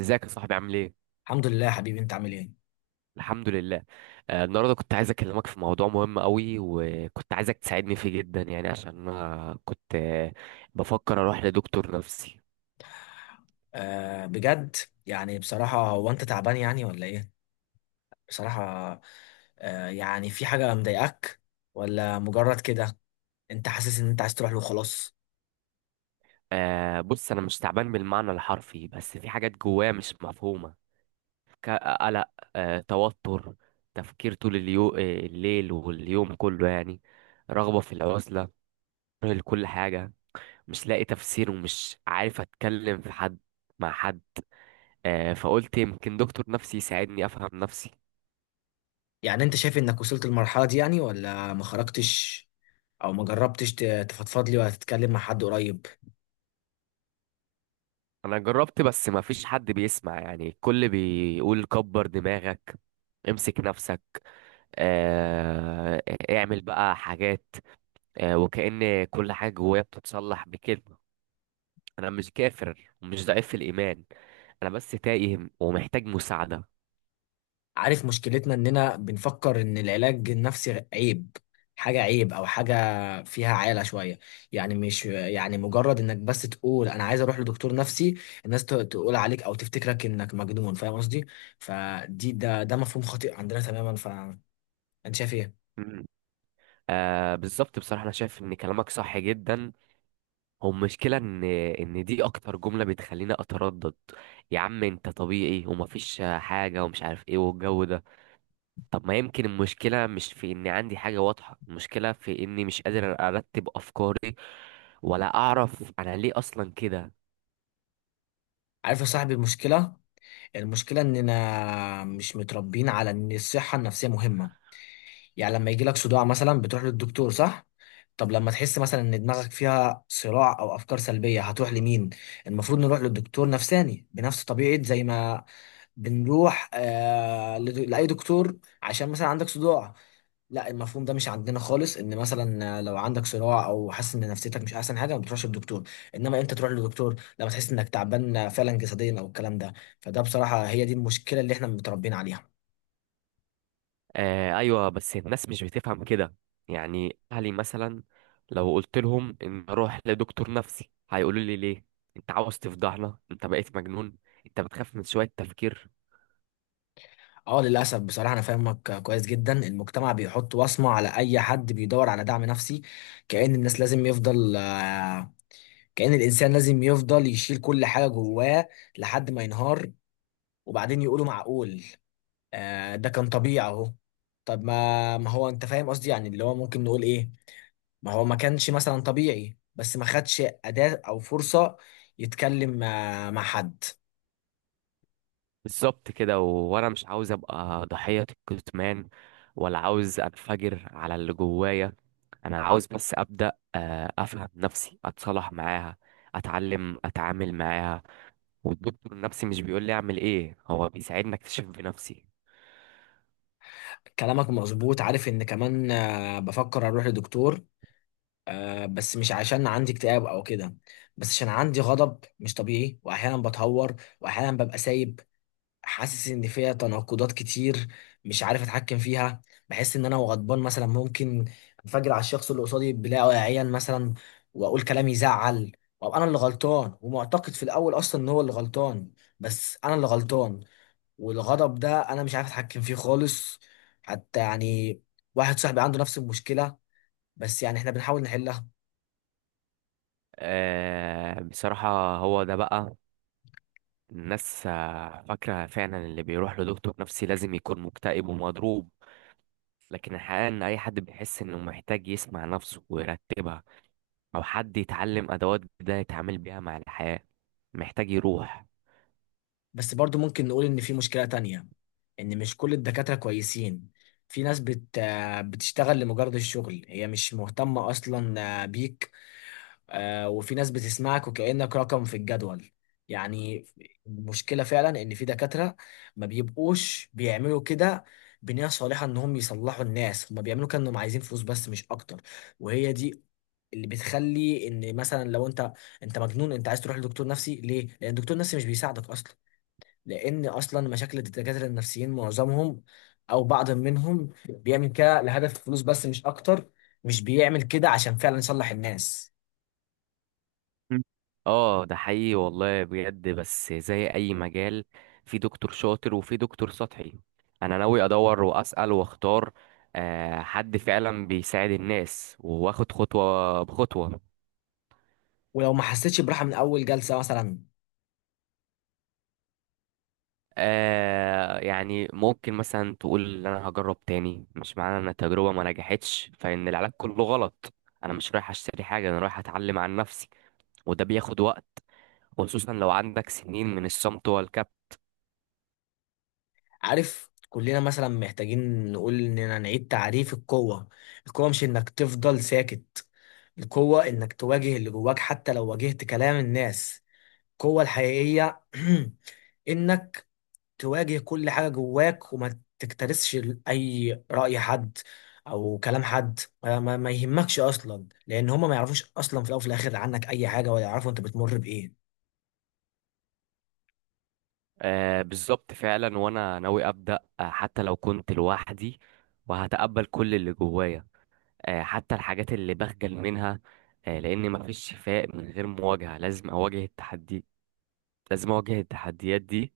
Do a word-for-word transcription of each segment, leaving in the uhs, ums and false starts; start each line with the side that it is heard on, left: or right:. right: ازيك يا صاحبي عامل ايه؟
left: الحمد لله يا حبيبي، انت عامل ايه؟
right: الحمد لله. آه، النهارده كنت عايز اكلمك في موضوع مهم قوي، وكنت عايزك تساعدني فيه جدا يعني، عشان انا كنت آه، بفكر اروح لدكتور نفسي.
left: آه بجد؟ يعني بصراحة، هو انت تعبان يعني ولا ايه؟ بصراحة. آه يعني في حاجة مضايقاك؟ ولا مجرد كده؟ انت حاسس ان انت عايز تروح له خلاص؟
right: آه، بص انا مش تعبان بالمعنى الحرفي، بس في حاجات جوايا مش مفهومة. ك- قلق، آه، توتر، تفكير طول اليو... آه، الليل واليوم كله يعني، رغبة في العزلة، كره لكل حاجة. مش لاقي تفسير ومش عارف اتكلم في حد مع حد. آه، فقلت يمكن دكتور نفسي يساعدني افهم نفسي.
left: يعني انت شايف انك وصلت للمرحلة دي يعني ولا ما خرجتش، او ما جربتش ت- تفضفض لي، ولا تتكلم مع حد قريب؟
right: انا جربت، بس ما فيش حد بيسمع، يعني الكل بيقول كبر دماغك، امسك نفسك، آه، اعمل بقى حاجات، آه، وكأن كل حاجة جوايا بتتصلح بكلمة. انا مش كافر ومش ضعيف في الايمان، انا بس تايه ومحتاج مساعدة.
left: عارف مشكلتنا، اننا بنفكر ان العلاج النفسي عيب، حاجة عيب او حاجة فيها عالة شوية. يعني مش يعني مجرد انك بس تقول انا عايز اروح لدكتور نفسي، الناس ت- تقول عليك او تفتكرك انك مجنون، فاهم قصدي؟ فدي ده ده مفهوم خاطئ عندنا تماما، فانت شايف ايه؟
right: مم. آه بالظبط، بصراحة انا شايف ان كلامك صح جدا. هو المشكلة إن إن دي أكتر جملة بتخليني أتردد: يا عم أنت طبيعي ومفيش حاجة ومش عارف إيه والجو ده. طب ما يمكن المشكلة مش في إني عندي حاجة واضحة، المشكلة في إني مش قادر أرتب أفكاري ولا أعرف أنا ليه أصلا كده.
left: عارف يا صاحبي، المشكلة المشكلة اننا مش متربيين على ان الصحة النفسية مهمة. يعني لما يجيلك صداع مثلا بتروح للدكتور، صح؟ طب لما تحس مثلا ان دماغك فيها صراع او افكار سلبيه، هتروح لمين؟ المفروض نروح للدكتور نفساني بنفس طبيعه زي ما بنروح آه لد- لاي دكتور، عشان مثلا عندك صداع. لا، المفهوم ده مش عندنا خالص، ان مثلا لو عندك صراع او حاسس ان نفسيتك مش احسن حاجه ما بتروحش للدكتور. انما امتى تروح للدكتور؟ لما تحس انك تعبان فعلا جسديا او الكلام ده. فده بصراحه، هي دي المشكله اللي احنا متربيين عليها.
right: آه أيوة، بس الناس مش بتفهم كده، يعني أهلي مثلا لو قلت لهم إن أروح لدكتور نفسي هيقولوا لي ليه؟ أنت عاوز تفضحنا؟ أنت بقيت مجنون، أنت بتخاف من شوية تفكير.
left: اه، للاسف بصراحه انا فاهمك كويس جدا. المجتمع بيحط وصمه على اي حد بيدور على دعم نفسي. كأن الناس لازم يفضل آه، كأن الانسان لازم يفضل يشيل كل حاجه جواه لحد ما ينهار، وبعدين يقولوا معقول؟ آه، ده كان طبيعي اهو. طب، ما ما هو انت فاهم قصدي، يعني اللي هو ممكن نقول ايه. ما هو ما كانش مثلا طبيعي، بس ما خدش أداة او فرصة يتكلم آه، مع حد.
right: بالظبط كده، وانا مش عاوز ابقى ضحية الكتمان، ولا عاوز انفجر على اللي جوايا. انا عاوز بس ابدا آه، افهم نفسي، اتصالح معاها، اتعلم اتعامل معاها. والدكتور النفسي مش بيقول لي اعمل ايه، هو بيساعدني اكتشف بنفسي.
left: كلامك مظبوط، عارف ان كمان آه، بفكر اروح لدكتور. آه بس مش عشان عندي اكتئاب او كده. بس عشان عندي غضب مش طبيعي، واحيانا بتهور، واحيانا ببقى سايب. حاسس ان فيها تناقضات كتير، مش عارف اتحكم فيها. بحس ان انا وغضبان مثلا ممكن انفجر على الشخص اللي قصادي بلا واعيا مثلا، واقول كلام يزعل. وابقى انا اللي غلطان، ومعتقد في الاول اصلا ان هو اللي غلطان، بس انا اللي غلطان. والغضب ده انا مش عارف اتحكم فيه خالص. حتى يعني واحد صاحبي عنده نفس المشكلة، بس يعني احنا بنحاول نحلها.
right: آه، بصراحة هو ده بقى، الناس آه، فاكرة فعلا اللي بيروح لدكتور نفسي لازم يكون مكتئب ومضروب، لكن الحقيقة ان اي حد بيحس انه محتاج يسمع نفسه ويرتبها، او حد يتعلم ادوات جديده يتعامل بيها مع الحياه، محتاج يروح.
left: بس برضو ممكن نقول ان في مشكلة تانية، ان مش كل الدكاترة كويسين. في ناس بت آه، بتشتغل لمجرد الشغل، هي مش مهتمة اصلا آه، بيك. آه، وفي ناس بتسمعك وكأنك رقم في الجدول يعني. المشكلة فعلا ان في دكاترة ما بيبقوش بيعملوا كده بنية صالحة انهم يصلحوا الناس، هما بيعملوا كأنهم عايزين فلوس بس، مش اكتر. وهي دي اللي بتخلي ان مثلا لو انت انت مجنون انت عايز تروح لدكتور نفسي ليه؟ لان الدكتور النفسي مش بيساعدك اصلا. لان اصلا مشاكل الدكاتره النفسيين معظمهم او بعض منهم بيعمل كده لهدف الفلوس بس، مش اكتر، مش بيعمل كده عشان فعلا يصلح الناس.
right: مم. اه ده حقيقي والله بجد، بس زي اي مجال، في دكتور شاطر وفي دكتور سطحي. انا ناوي ادور واسال واختار آه، حد فعلا بيساعد الناس واخد خطوه بخطوه.
left: ولو ما حسيتش براحه من اول جلسه مثلا.
right: آه يعني ممكن مثلا تقول ان انا هجرب تاني، مش معنى ان التجربه ما نجحتش فان العلاج كله غلط. انا مش رايح اشتري حاجه، انا رايح اتعلم عن نفسي، وده بياخد وقت، وخصوصا لو عندك سنين من الصمت والكب.
left: عارف، كلنا مثلا محتاجين نقول اننا نعيد تعريف القوه. القوه مش انك تفضل ساكت، القوه انك تواجه اللي جواك حتى لو واجهت كلام الناس. القوه الحقيقيه انك تواجه كل حاجة جواك، وما تكترثش ل- أي رأي حد، أو كلام حد ما، ما ما يهمكش أصلا، لأن هما ما يعرفوش أصلا في الأول وفي الآخر عنك أي حاجة، ولا يعرفوا أنت بتمر بإيه.
right: آه بالظبط فعلا، وانا ناوي ابدا آه حتى لو كنت لوحدي، وهتقبل كل اللي جوايا آه حتى الحاجات اللي بخجل منها، آه لان مفيش شفاء من غير مواجهه. لازم اواجه التحدي، لازم اواجه التحديات دي،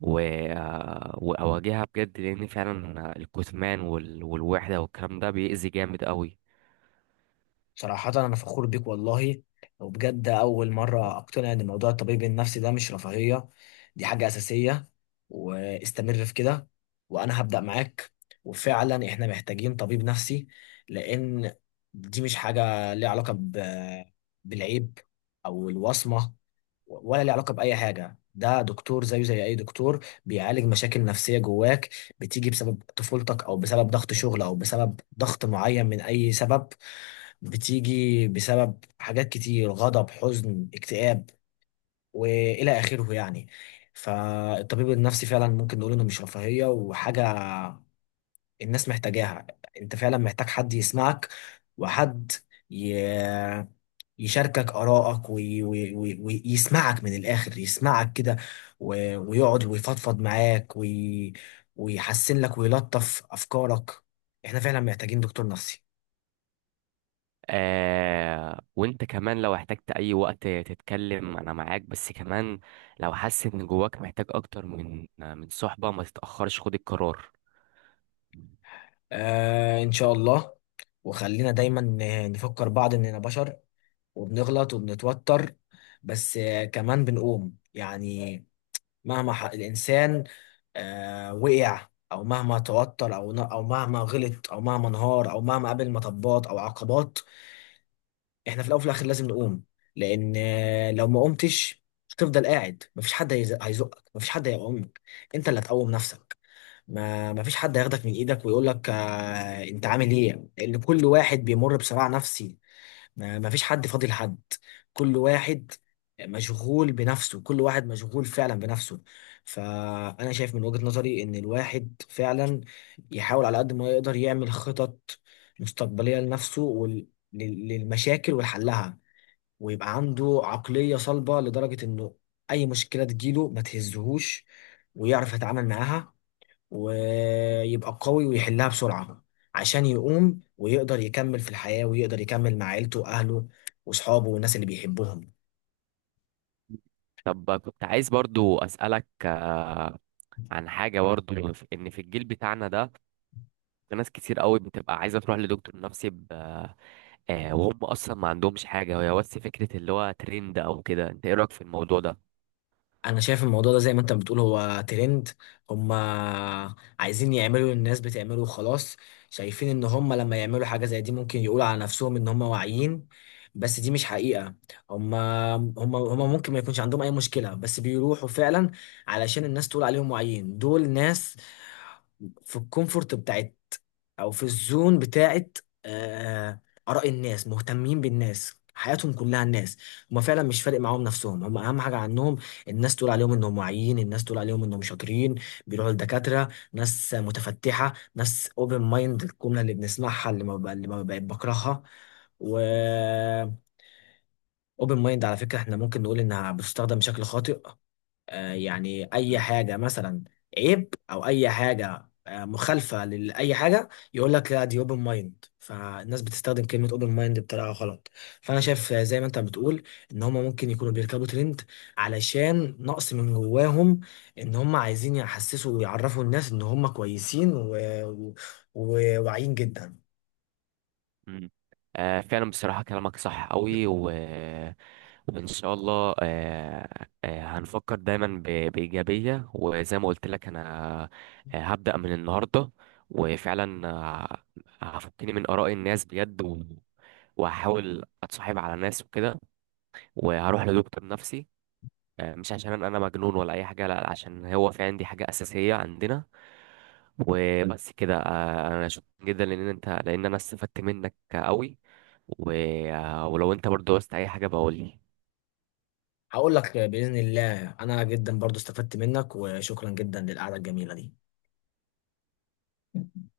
right: و... آه، واواجهها بجد، لان فعلا الكتمان وال... والوحده والكلام ده بيأذي جامد قوي.
left: صراحة أنا فخور بيك والله. وبجد أول مرة أقتنع إن موضوع الطبيب النفسي ده مش رفاهية، دي حاجة أساسية. واستمر في كده، وأنا هبدأ معاك. وفعلا إحنا محتاجين طبيب نفسي. لأن دي مش حاجة ليها علاقة ب- بالعيب أو الوصمة، ولا ليه علاقة بأي حاجة. ده دكتور زيه زي أي دكتور بيعالج مشاكل نفسية جواك، بتيجي بسبب طفولتك أو بسبب ضغط شغل أو بسبب ضغط معين من أي سبب، بتيجي بسبب حاجات كتير، غضب، حزن، اكتئاب، وإلى آخره يعني. فالطبيب النفسي فعلا ممكن نقول إنه مش رفاهية، وحاجة الناس محتاجاها. أنت فعلا محتاج حد يسمعك، وحد يشاركك آرائك، وي- وي- وي- ويسمعك من الآخر، يسمعك كده، و- ويقعد ويفضفض معاك، وي- ويحسن لك ويلطف أفكارك. إحنا فعلا محتاجين دكتور نفسي.
right: آه وانت كمان لو احتجت اي وقت تتكلم انا معاك، بس كمان لو حاسس ان جواك محتاج اكتر من من صحبة، ما تتأخرش، خد القرار.
left: آه، إن شاء الله. وخلينا دايما ن- نفكر بعض إننا بشر، وبنغلط وبنتوتر، بس آه كمان بنقوم يعني. مهما ح- الإنسان آه وقع، أو مهما توتر، أو ن- أو مهما غلط، أو مهما انهار، أو مهما قابل مطبات أو عقبات. احنا في الاول وفي الاخر لازم نقوم. لان آه، لو ما قمتش هتفضل قاعد، مفيش حد هيز- هيزقك، مفيش حد هيقومك. انت اللي هتقوم نفسك. ما مفيش حد هياخدك من ايدك ويقول لك آه انت عامل ايه، لان كل واحد بيمر بصراع نفسي. ما مفيش حد فاضي لحد، كل واحد مشغول بنفسه، كل واحد مشغول فعلا بنفسه. فانا شايف من وجهة نظري ان الواحد فعلا يحاول على قد ما يقدر يعمل خطط مستقبلية لنفسه، وال... لل- للمشاكل والحلها. ويبقى عنده عقلية صلبة لدرجة إنه أي مشكلة تجيله ما تهزهوش، ويعرف يتعامل معاها، ويبقى قوي ويحلها بسرعة، عشان يقوم ويقدر يكمل في الحياة، ويقدر يكمل مع عيلته وأهله وأصحابه والناس اللي بيحبهم.
right: طب كنت عايز برضو اسألك عن حاجة برضو، في- ان في الجيل بتاعنا ده في ناس كتير قوي بتبقى عايزة تروح لدكتور نفسي ب... آه وهم اصلا ما عندهمش حاجة، هي بس فكرة اللي هو ترند او كده. انت ايه رأيك في الموضوع ده؟
left: انا شايف الموضوع ده زي ما انت بتقول، هو ترند، هم عايزين يعملوا الناس بتعمله وخلاص. شايفين ان هم لما يعملوا حاجة زي دي ممكن يقولوا على نفسهم ان هم واعيين، بس دي مش حقيقة. هم هم هم ممكن ما يكونش عندهم اي مشكلة، بس بيروحوا فعلا علشان الناس تقول عليهم واعيين. دول ناس في الكومفورت بتاعت، او في الزون بتاعت، آه، اراء الناس، مهتمين بالناس، حياتهم كلها الناس. هما فعلا مش فارق معاهم نفسهم، هما اهم حاجه عنهم. الناس تقول عليهم انهم واعيين، الناس تقول عليهم انهم شاطرين. بيروحوا لدكاترة، ناس متفتحة، ناس اوبن مايند، الجملة اللي بنسمعها، اللي ما ب- اللي ما بقت بكرهها. و اوبن مايند، على فكرة احنا ممكن نقول انها بتستخدم بشكل خاطئ. آه، يعني اي حاجه مثلا عيب، او اي حاجه آه، مخالفه لاي حاجه، يقول لك لا دي اوبن مايند. فالناس بتستخدم كلمه اوبن مايند بطريقه غلط. فانا شايف آه، زي ما انت بتقول، ان هم ممكن يكونوا بيركبوا ترند، علشان نقص من جواهم. ان هم عايزين يحسسوا ويعرفوا الناس ان هم كويسين، و- و- وواعيين جدا.
right: مم. آه فعلا، بصراحة كلامك صح قوي، و... وإن شاء الله آه آه هنفكر دايما ب... بإيجابية، وزي ما قلت لك أنا آه هبدأ من النهاردة. وفعلا آه هفكني من آراء الناس بجد، و... وهحاول أتصاحب على ناس وكده، وهروح لدكتور نفسي، آه، مش عشان انا مجنون ولا اي حاجه، لا عشان هو في عندي حاجه اساسيه عندنا. وبس كده، آه، انا شكرا جدا لان انت لان انا استفدت منك قوي، و... آه، ولو انت برضو عاوزت اي حاجه بقول لي.
left: هقول لك آه، باذن الله. انا جدا برضو استفدت منك، وشكرا جدا للقعده الجميله دي.